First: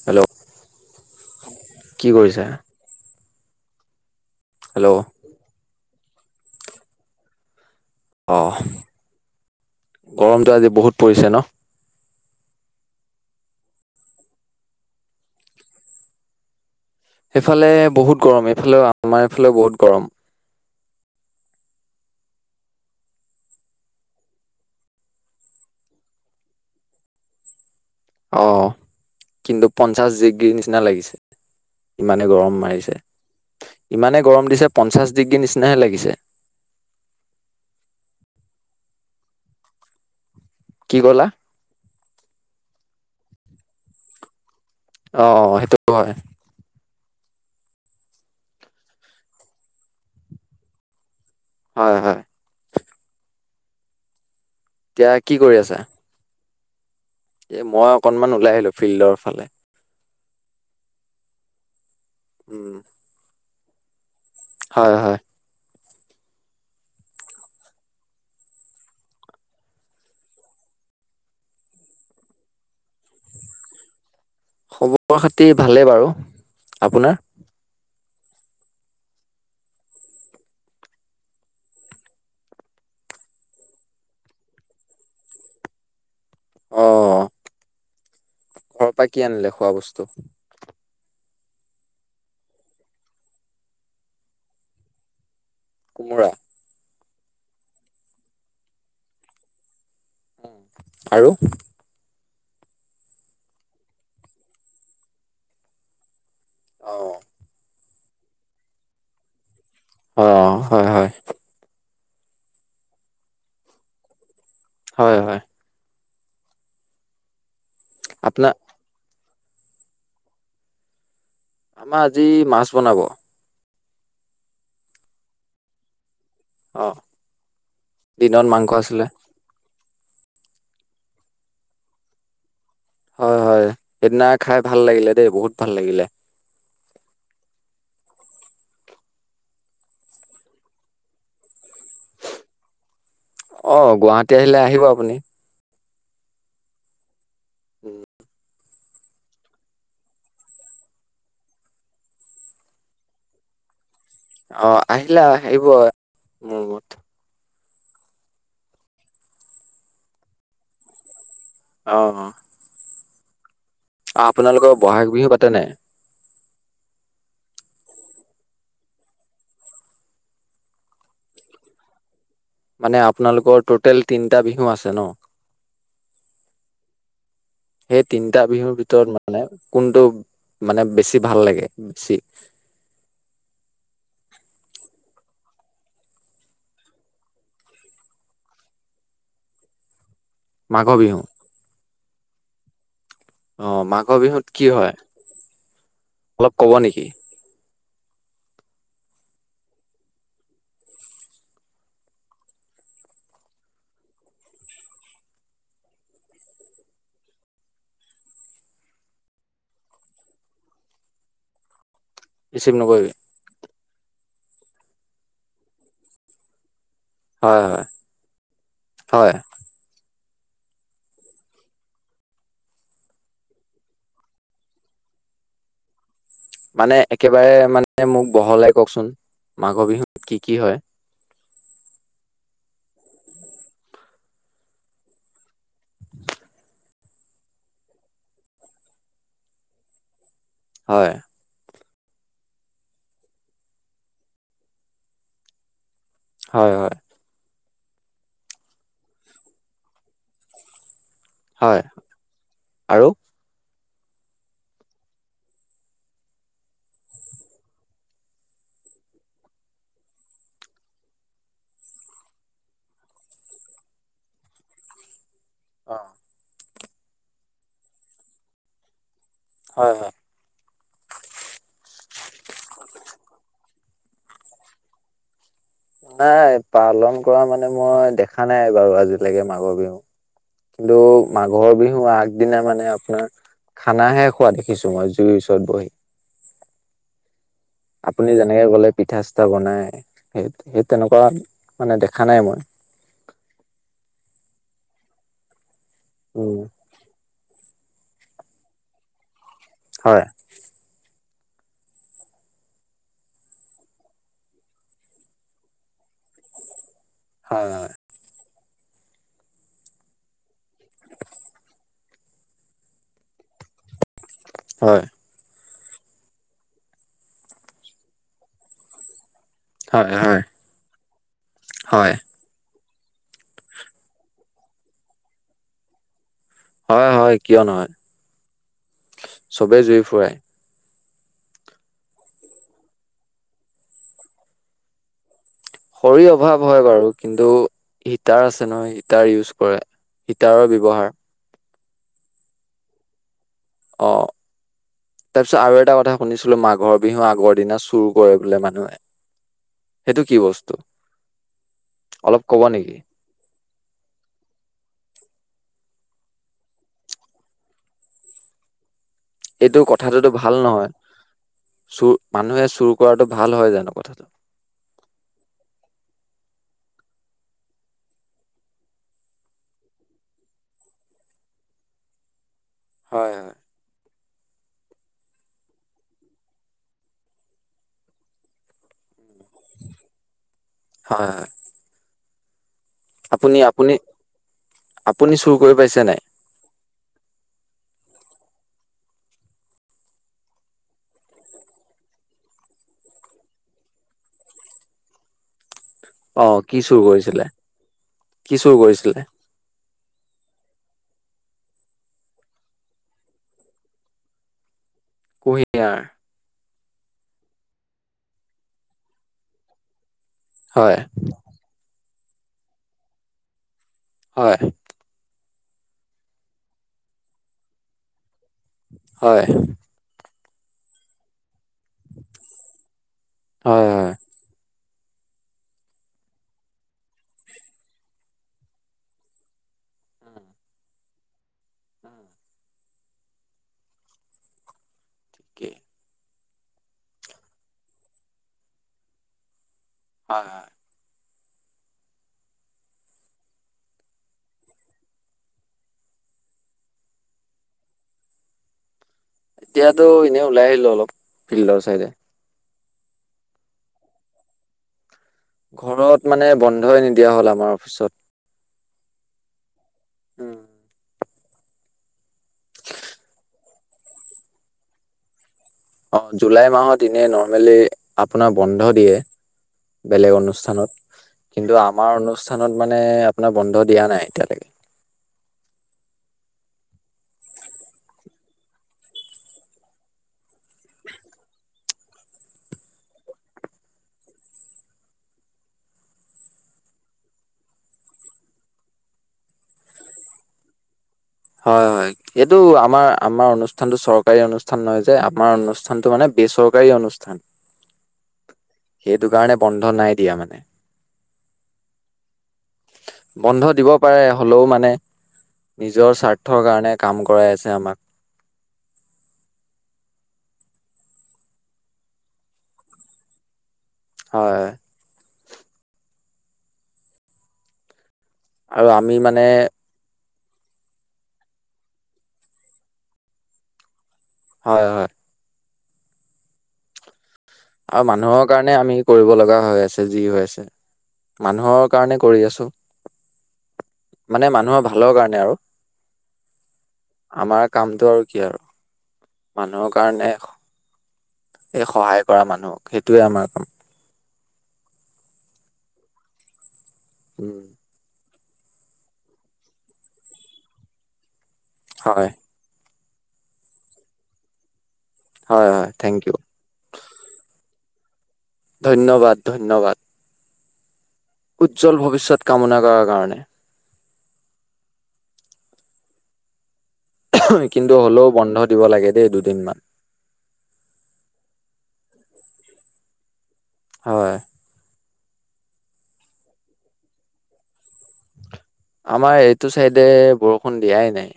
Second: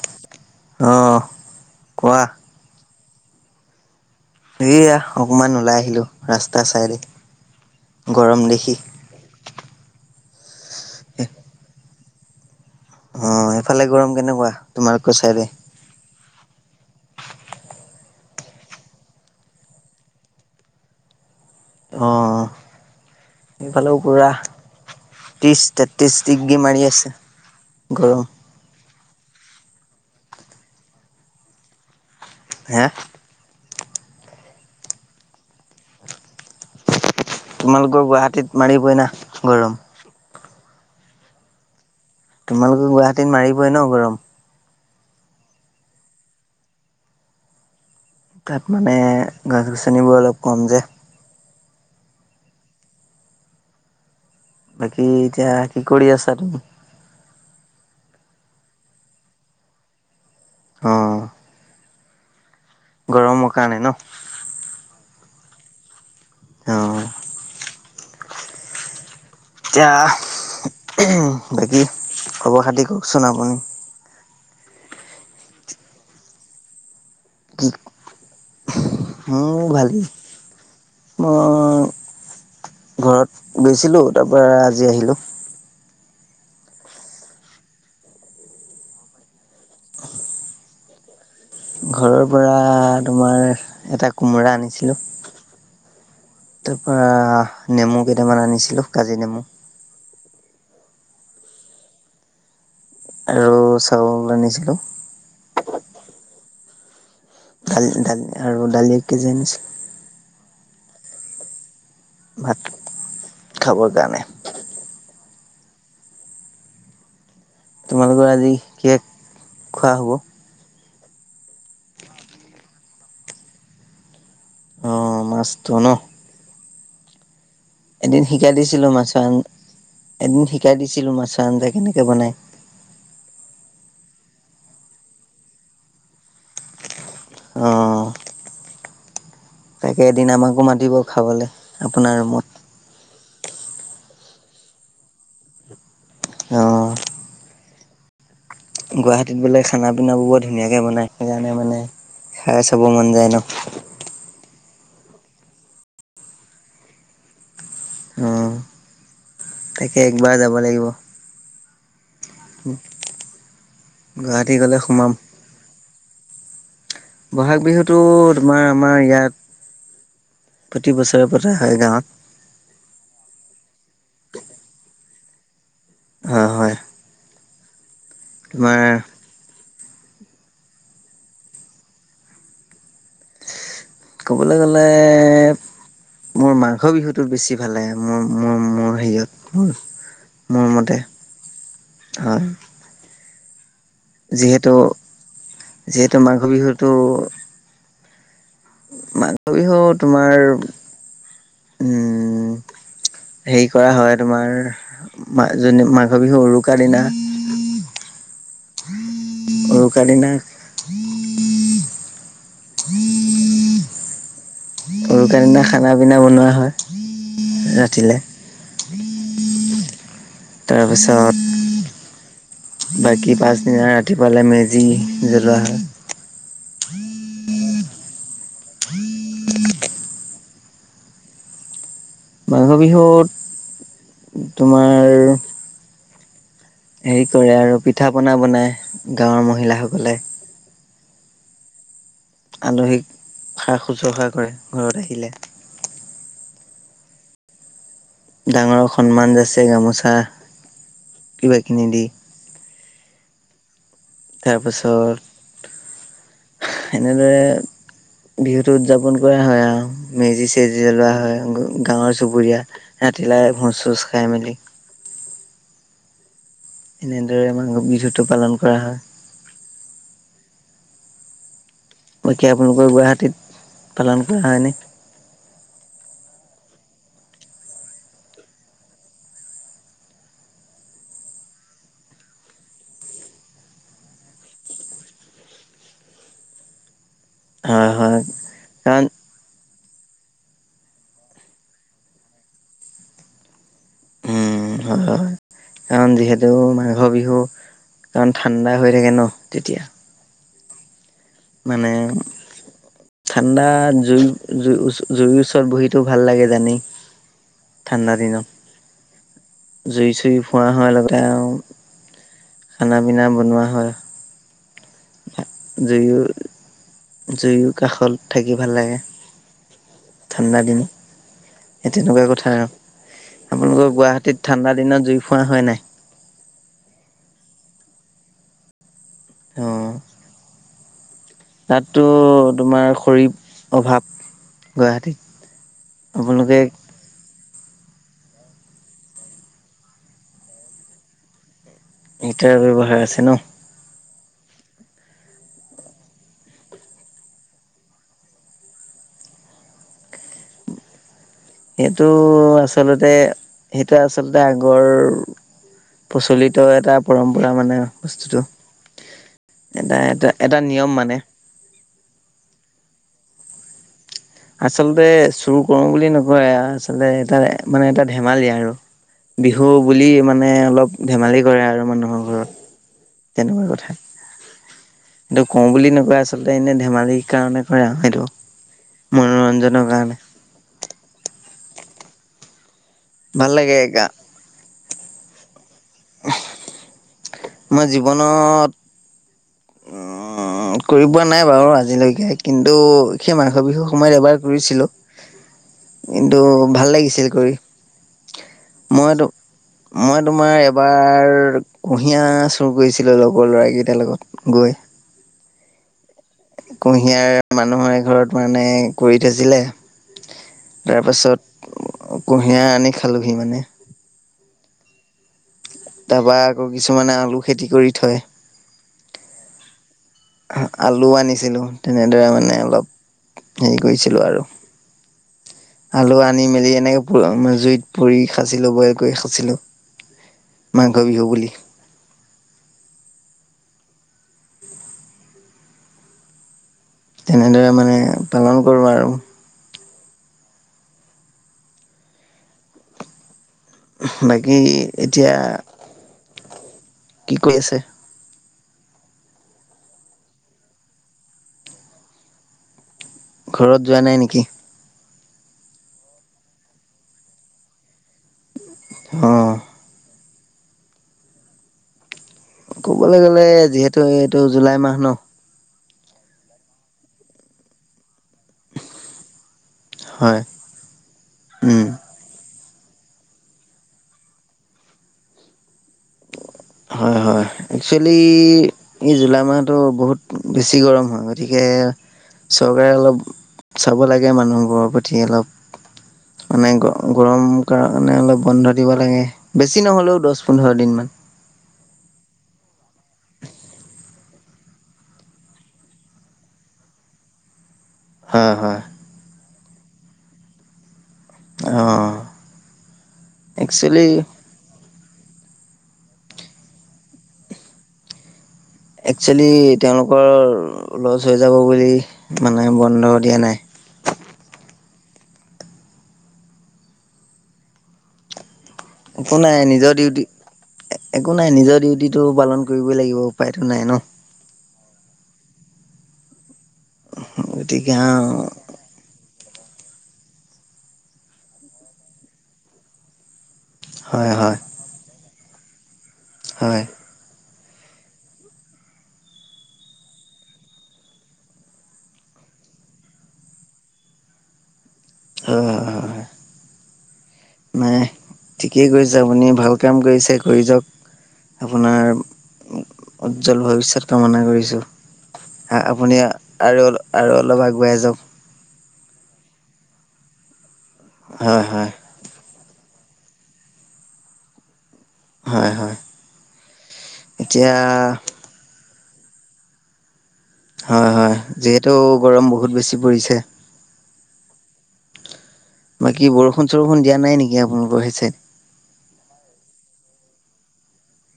Hello অহ কি কোৱা কৰিছা? এয়া অকমান ওলাই আহিলো ৰাস্তা চাইদে অ গৰম দেখি গৰমটো আজি বহুত পৰিছে ন অ', সেইফালে গৰম কেনেকুৱা তোমালোকৰ চাইদে সেইফালে বহুত গৰম এইফালে আমাৰ এইফালে বহুত গৰম অ', এফালেও পুৰা ত্ৰিশ তেত্ৰিশ ডিগ্ৰী মাৰি আছে গৰম অ', কিন্তু পঞ্চাশ ডিগ্ৰী নিচিনা লাগিছে ইমানে গৰম হে মাৰিছে ইমানে গৰম দিছে পঞ্চাশ ডিগ্ৰী নিচিনাহে লাগিছে তোমালোকৰ গুৱাহাটীত মাৰিবই না গৰম কি কলা? তোমালোকৰ গুৱাহাটীত মাৰিবই ন গৰম অ', সেইটো হয় তাত মানে গছ গছনিবোৰ অলপ কম যে হয়, হয়, বাকী এতিয়া কি কৰি আছা ত এ মই অকনমান ওলাই আহিলো ফিল্ডৰ ফালে। অ। উম। গৰমৰ কাৰণে ন? হয় হয়। অ। এতিয়া বাকী খবৰ খাতি কওকচোন আপুনি? খবৰ-খাতি ভালেই বাৰু, আপোনাৰ? মোৰো ভালেই। [unintelligible] ঘৰত গৈছিলো তাৰ পৰা আজি আহিলো। অ ঘৰৰ পৰা কি আনিলে খোৱা বস্তু? ঘৰৰ পৰা তোমাৰ এটা কোমোৰা আনিছিলোঁ। কুমৰা? আহ নেমু কেইটামান আনিছিলো কাজি নেমু। উ আৰু? আৰু চাউল আনিছিলো। অ। দালি-দালি আৰু দালি এক কেজি আনিছিলো। অ হয় হয়। খবৰ কাৰণে। হয় হয়। তোমালোকৰ আপোনাৰ আজি কিহে খোৱা হব? আমাৰ আজি মাছ বনাব। অ মাছটো ন। অ। এদিন দিনত শিকাই মাংস দিছিলো আছিলে মাছৰ আঞ্জা এদিন শিকাই দিছিলো মাছৰ আঞ্জা কেনেকে বনায়। হয় হয় সেইদিনা খাই ভাল লাগিলে দেই, বহুত ভাল লাগিলে। অঁ তাকে এদিন আমাকো মাতিব খাবলৈ আপোনাৰ ৰুমত। অ গুৱাহাটী আহিলে আহিব আপুনি। অঁ উম। গুৱাহাটীত বোলে খানা পিনোৰ বৰ ধুনীয়াকে বনাই সেইকাৰণে মানে খাই চবো মন যায় ন? অ আহিলা আহব মোৰ ৰুমত। উম তাকে একবাৰ যাব লাগিব। অ অ। [unintelligible] অ গুৱাহাটী আপোনালোকৰ গলে সোমাম বহাগ বিহু পাতেনে? ব'হাগ বিহুতটো তোমাৰ আমাৰ ইয়াত প্ৰতি বছৰে পৰা হয় গাঁৱত। মানে আপোনালোকৰ টোটেল তিনটা বিহু আছে ন? হয় হয় সেই তিনিটা বিহুৰ তোমাৰ ভিতৰত মানে কোনটো মানে বেছি ভাল লাগে বেছি। ক'বলৈ গ'লে মোৰ মাঘৰ বিহুতো বেছি ভাল লাগে মোৰ-মোৰ-মোৰ সেইয়ত মাঘৰ বিহু? হয়। অ মাঘৰ বিহুত কি যিহেতু হয় যিহেতু মাঘ অলপ কব বিহুটো নেকি? মাঘৰ বিহু তোমাৰ উম হেৰি কৰা হয়, তোমাৰ মা মাঘ বিহু উৰুকাৰ দিনা [inaudible] উৰুকা দিনা ৰিচিভ নকৰিবি। উৰুকাৰ দিনা খানা পিনা বনোৱা হয়। হয়, হয়, ৰাতিলে হয়। তাৰপিছত বাকী পাছদিনা ৰাতিপুৱালে মেজি জ্বলোৱা হয়। মানে একেবাৰে মানে মোক বহলোই কওকচোন, মাঘৰ বিহুত কি কি হয়? মাঘৰ বিহুত তোমাৰ হেৰি কৰে আৰু, পিঠা পনা বনাই গাঁৱৰ মহিলাসকলে। হয়। আলহীক সা শুশ্ৰূষা কৰে ঘৰত আহিলে। হয়, হয়। ডাঙৰক সন্মান যাছে, গামোচা কিবা হয়, কিনি দি আৰু তাৰপাছত এনেদৰে বিহুতো উদযাপন কৰা হয় আৰু, মেজি চেজি জ্বলোৱা হয়, গাৱৰ চুবুৰীয়া তিলাই ভোজ চোজ খাই মেলি অ'। এনেদৰে মাঘৰ বিহুতটো পালন কৰা হয়। হয়, হয়। বাকী আপোনালোকৰ গুৱাহাটীত পালন কৰা হয়নে? নাই, পালন কৰা মানে মই দেখা নাই বাৰু আজিলৈকে মাঘৰ বিহু। কিন্তু মাঘৰ বিহুৰ আগদিনা মানে আপোনাৰ খানাহে খোৱা দেখিছো মই জুইৰ ওচৰত বহি। হয় হয় আপুনি যেনেকে ক'লে, কাৰণ পিঠা চিঠা বনাই সেই সেই তেনেকুৱা মানে দেখা নাই মই। উম হয় হয় কাৰণ যিহেতু উম, মাঘৰ বিহু কাৰণ ঠাণ্ডা হৈ থাকে ন তেতিয়া। হয়, মানে ঠাণ্ডাত জুই জুই জুইৰ ওচৰত বহিতো ভাল লাগে জানেই। হয়, হয়, ঠাণ্ডা দিনত জুই চুই ফুৱ হয়, লগতে আৰু খানা পিনা বনোৱা হয়। হয়'। জুয়ো জুয়ো কাষত থাকি ভাল লাগে। হয়, হয়, ঠাণ্ডা দিন, সেই হয়, তেনেকুৱা কথা আৰু। আপোনালোকৰ গুৱাহাটীত ঠাণ্ডা দিনত জুই ফুৱা হয় নাই? হয়, হয়, কিয় নহয়, চবেই অ জুই ফুৰাই। তাততো তোমাৰ খৰিৰ অভাৱ, গুৱাহাটীত। খৰীৰ আপোনালোকে অভাৱ হয় বাৰু, কিন্তু হিটাৰ আছে নহয়, হিটাৰ ইউজ কৰে, হিটাৰৰ ব্যৱহাৰ হিটাৰ ব্যৱহাৰ আছে ন। অ'। তাৰ পিছত আৰু এটা কথা শুনিছিলো, মাঘৰ বিহুৰ আগৰ দিনা চুৰ কৰে বোলে মানুহে। সেইটো কি বস্তু? সেইটো অলপ ক'ব নেকি আচলতে সেইটো আচলতে আগৰ প্ৰচলিত এটা পৰম্পৰা মানে বস্তুটো। এইটো এটা এটা কথাটোতো ভাল এটা নহয়, নিয়ম মানে চুৰ মানুহে চুৰ কৰাটো ভাল হয় জানো কথাটো? আচলতে চুৰ কৰো বুলি নকৰে আচলতে এটা মানে এটা ধেমালি আৰু। বিহু বুলি মানে অলপ ধেমালি কৰে আৰু মানুহৰ ঘৰত হয় হয় তেনেকুৱা কথা। সেটো কওঁ বুলি নকয় আচলতে এনে ধেমালিৰ কাৰণে কৰে আৰু সেইটো। মনোৰঞ্জনৰ কাৰণে। হয় হয় আপুনি আপুনি ভালাগেকা। আপুনি চুৰ কৰি পাইছে নে নাই? মই জীৱনত [inaudible] উ কৰি পোৱা নাই বাৰু আজিলৈকে কিন্তু সেই মাঘৰ বিহুৰ সময়ত এবাৰ কৰিছিলো। [inaudible] কিন্তু অ কি ভাল চুৰ লাগিছিল কৰিছিলে কৰি। কি চুৰ কৰিছিলে মইতো মই তোমাৰ এবাৰ কুঁহিয়াৰ চুৰ কৰিছিলো লগৰ লৰা কেইটাৰ লগত গৈ কুঁহিয়াৰ। কুঁহিয়াৰ মানুহৰ এঘৰত মানে কৰি থৈছিলে। হয় তাৰ পাছত কুঁহিয়াৰ আনি খালোহি মানে। হয়। তাৰপা আকৌ কিছুমানে আলু খেতি কৰি থয়। হয়। আলু আনিছিলোঁ তেনেদৰে মানে অলপ হেৰি হয় হয় কৰিছিলোঁ আৰু। [inaudible] আলু আনি মেলি এনেকে জুইত পুৰি খাছিলো বইল কৰি খাছিলো। মাঘৰ বিহু বুলি। উমম থিকেই। তেনেদৰে মানে পালন কৰোঁ আৰু। হয় হয়। বাকী এতিয়া কি কৰি আছে? এতিয়াতো এনেই ওলাই আহিলো অলপ ফিল্ডৰ চাইডে। ঘৰত যোৱা নাই নেকি? ঘৰত মানে বন্ধই নিদিয়া হল আমাৰ অফিচত। আহ। উম। ক'বলৈ গ'লে যিহেতু এইটো জুলাই মাহ ন অ', জুলাই মাহত এনেই নৰ্মেলি আপোনাৰ বন্ধ দিয়ে বেলেগ হয় অনুষ্ঠানত কিন্তু উম আমাৰ অনুষ্ঠান অনুষ্ঠানত মানে আপোনাৰ বন্ধ দিয়া নাই এতিয়ালৈকে। হয় হয় একচুৱেলি এই জুলাই মাহতো বহুত বেছি গৰম হয় গতিকে চৰকাৰে অলপ চাব লাগে মানুহবোৰৰ প্ৰতি অলপ। মানে গ গৰম কাৰণে অলপ বন্ধ দিব লাগে বেছি নহলেও দহ পোন্ধৰ দিন মান। হয় হয় এইটো আমাৰ আমাৰ অনুষ্ঠানতটো চৰকাৰী অনুষ্ঠান নহয় যে আমাৰ অনুষ্ঠানতটো মানে বেচ চৰকাৰী অনুষ্ঠান। হয় হয়। সেইটো কাৰণে বন্ধ নাই দিয়া মানে। অ বন্ধ দিব একচুৱেলি পাৰে হলেও মানে নিজৰ স্বাৰ্থৰ কাৰণে কাম কৰাই আছে আমাক। একচুৱেলি তেওঁলোকৰ ল'চ হৈ যাব বুলি মানে বন্ধ দিয়া নাই। হয়। আৰু আমি একো মানে নাই নিজৰ ডিউটি একো নাই নিজৰ ডিউটিটো পালন কৰিবই লাগিব উপায়তো নাই ন। হয়, হয় গতিকে আৰু হয় মানুহৰ কাৰণে আমি কৰিব লগা হৈ আছে, যি হৈ আছে, মানুহৰ কাৰণে কৰি আছো হয় মানে হয় মানুহৰ ভালৰ কাৰণে আৰু হয়। আমাৰ কামটো আৰু কি আৰু, মানুহৰ কাৰণে এই সহায় কৰা মানুহক সেইটোয়ে আমাৰ কাম। অ', হয় উম ম, ঠিকেই কৰিছে আপুনি ভাল কাম কৰিছে কৰি যাওক আপোনাৰ, হয় উজ্জ্বল ভৱিষয়ত কামনা কৰিছো হয় হা, হয় থেংক আপুনি ইউ আৰু আৰু অলপ আগুৱ়াই যাওক ধন্যবাদ, ধন্যবাদ, হয় হয় উজ্জ্বল ভৱিষ্যত কামনা কৰাৰ কাৰণে হয়, হয়। এতিয়া কিন্তু হ'লেও বন্ধ দিব লাগে দেই দুদিনমান হয়, হয়, যিহেতু গৰম বহুত বেছি পৰিছে হয়। বাকী বৰষুণ চৰষুণ দিয়া নাই নেকি আপোনালোকৰ হ হৈছে আমাৰ এইটো চাইডে বৰষুণ দিয়াই নাই,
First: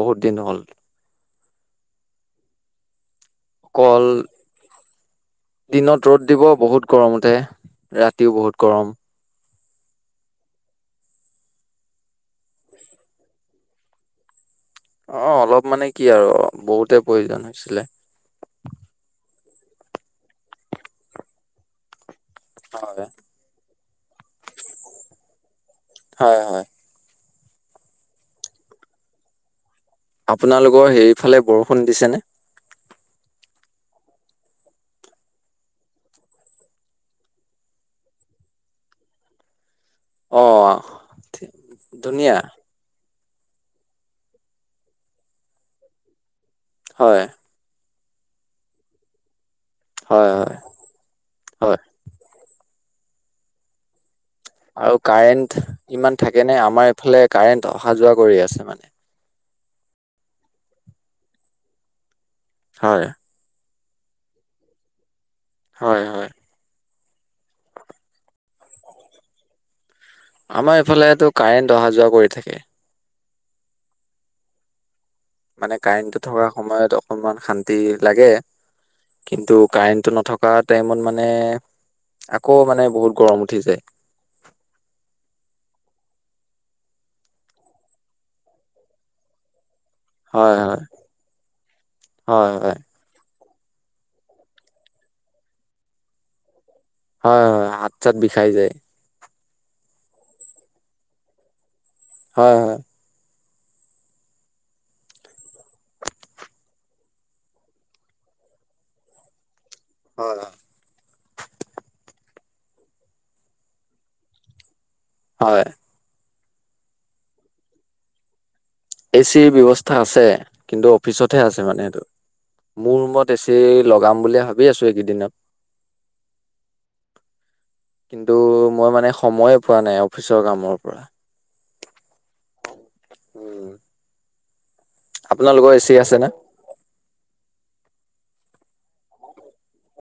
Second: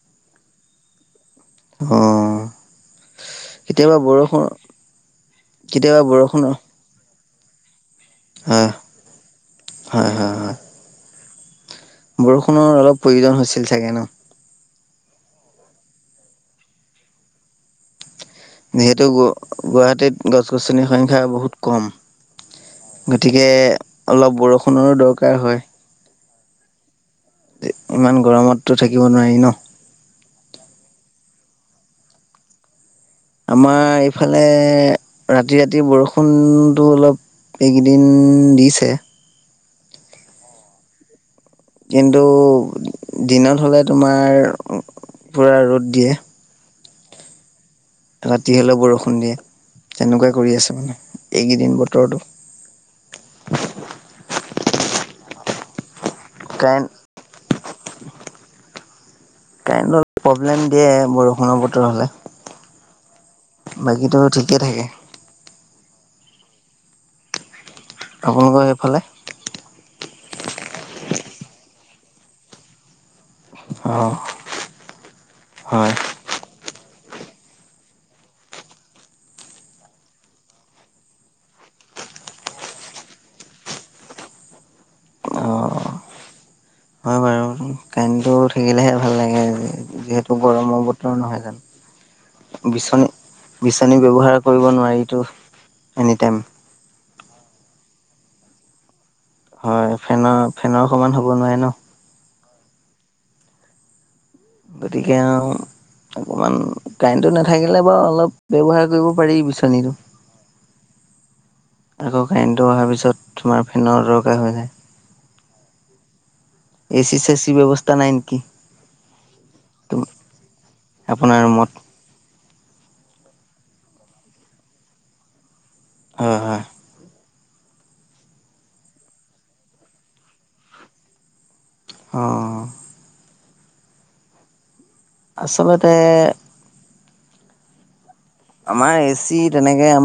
বহুত দিন হ'ল অ', কেতিয়াবা অকল বৰষুণ কেতিয়াবা দিনত ৰ'দ দিব, বৰষুণৰ বহুত গৰম উঠে ৰাতিও বহুত হয়, গৰম হয়, হয়, হয় বৰষুণৰ অলপ প্ৰয়োজন হৈছিল চাগে ন অ', অলপ মানে কি আৰু বহুতে প্ৰয়োজন হৈছিলে যিহেতু, গুৱাহাটীত গছ গছনিৰ সংখ্যা বহুত কম হয় গতিকে, অলপ বৰষুণৰো দৰকাৰ হয় হয়, হয় ইমান গৰমতো থাকিব নোৱাৰি ন আপোনালোকৰ সেইফালে বৰষুণ দিছেনে? আমাৰ এইফালে ৰাতি ৰাতি বৰষুণটো অলপ এইকেইদিন দিছে অ', কিন্তু ধুনীয়া দিনত হ'লে তোমাৰ পূৰা ৰ'দ দিয়ে হয় ৰাতি হলেও বৰষুণ দিয়ে, হয়, তেনেকুৱাই কৰি হয়, আছে মানে হয়। এইকেইদিন বতৰৰতো আৰু কাৰেন্ট ইমান থাকে নে, কাৰেণ্ট আমাৰ এইফালে কাৰেণ্ট অহা যোৱা কৰি আছে মানে কাৰেণ অলপ প্ৰব্লেম দিয়ে বৰষুণৰ বতৰ হলে হয়। বাকীতো ঠিকে থাকে হয়, হয় আপোনালোকৰ সেইফালে? আমাৰ ইফালেো কাৰেণ্ট অহা যোৱা কৰি থাকে অ', মানে হয়। কাৰেণ্টটো থকাৰ সময়ত অকনমান শান্তি লাগে কিন্তু, কাৰেণ্টটো নথকা টাইমত মানে আকৌ মানে, বহুত গৰম উঠি যায় অ', হয় বাৰু কাৰেণ্টটো থাকিলেহে ভাল লাগে যিহেতু হয়, হয়, গৰমৰ বতৰ নহয় হয়, জানো, হয়, বিচনী বিচানী ব্যৱহাৰ কৰিব নোৱাৰো এনিটাইম হয় হয় হাত চাত বিষাই যায়। হয় ফেনৰ ফেনৰ অ সমান হ'ব নোৱাৰে ন। হয় হয়। গতিকে আ অকমান কাৰেণ্টটো নাথাকিলে বাৰু অলপ ব্যৱহাৰ কৰিব পাৰি বিছ টো। হয়, আকৌ কাৰেণ্টটো অহাৰ পিছত তোমাৰ ফেনৰ দৰকাৰ হৈ যায়। হয়। এ চি চেচি ব্যৱস্থা নাই নেকি? এ চি ব্যৱস্থা আছে কিন্তু আপোনাৰ অফিচতহে আছে ৰুমত? মানে সেইটো। মোৰ ৰুমত এচি লগাম বুলিয়ে ভাবি আছো এইকেইদিনত। হয় হয়। কিন্তু মই মানে সময়ে পোৱা নাই অফিচৰ কামৰ পৰা। অ'। উম। আপোনালোকৰ এ আচলতে চি আছে নে? আমাৰ এচি তেনেকে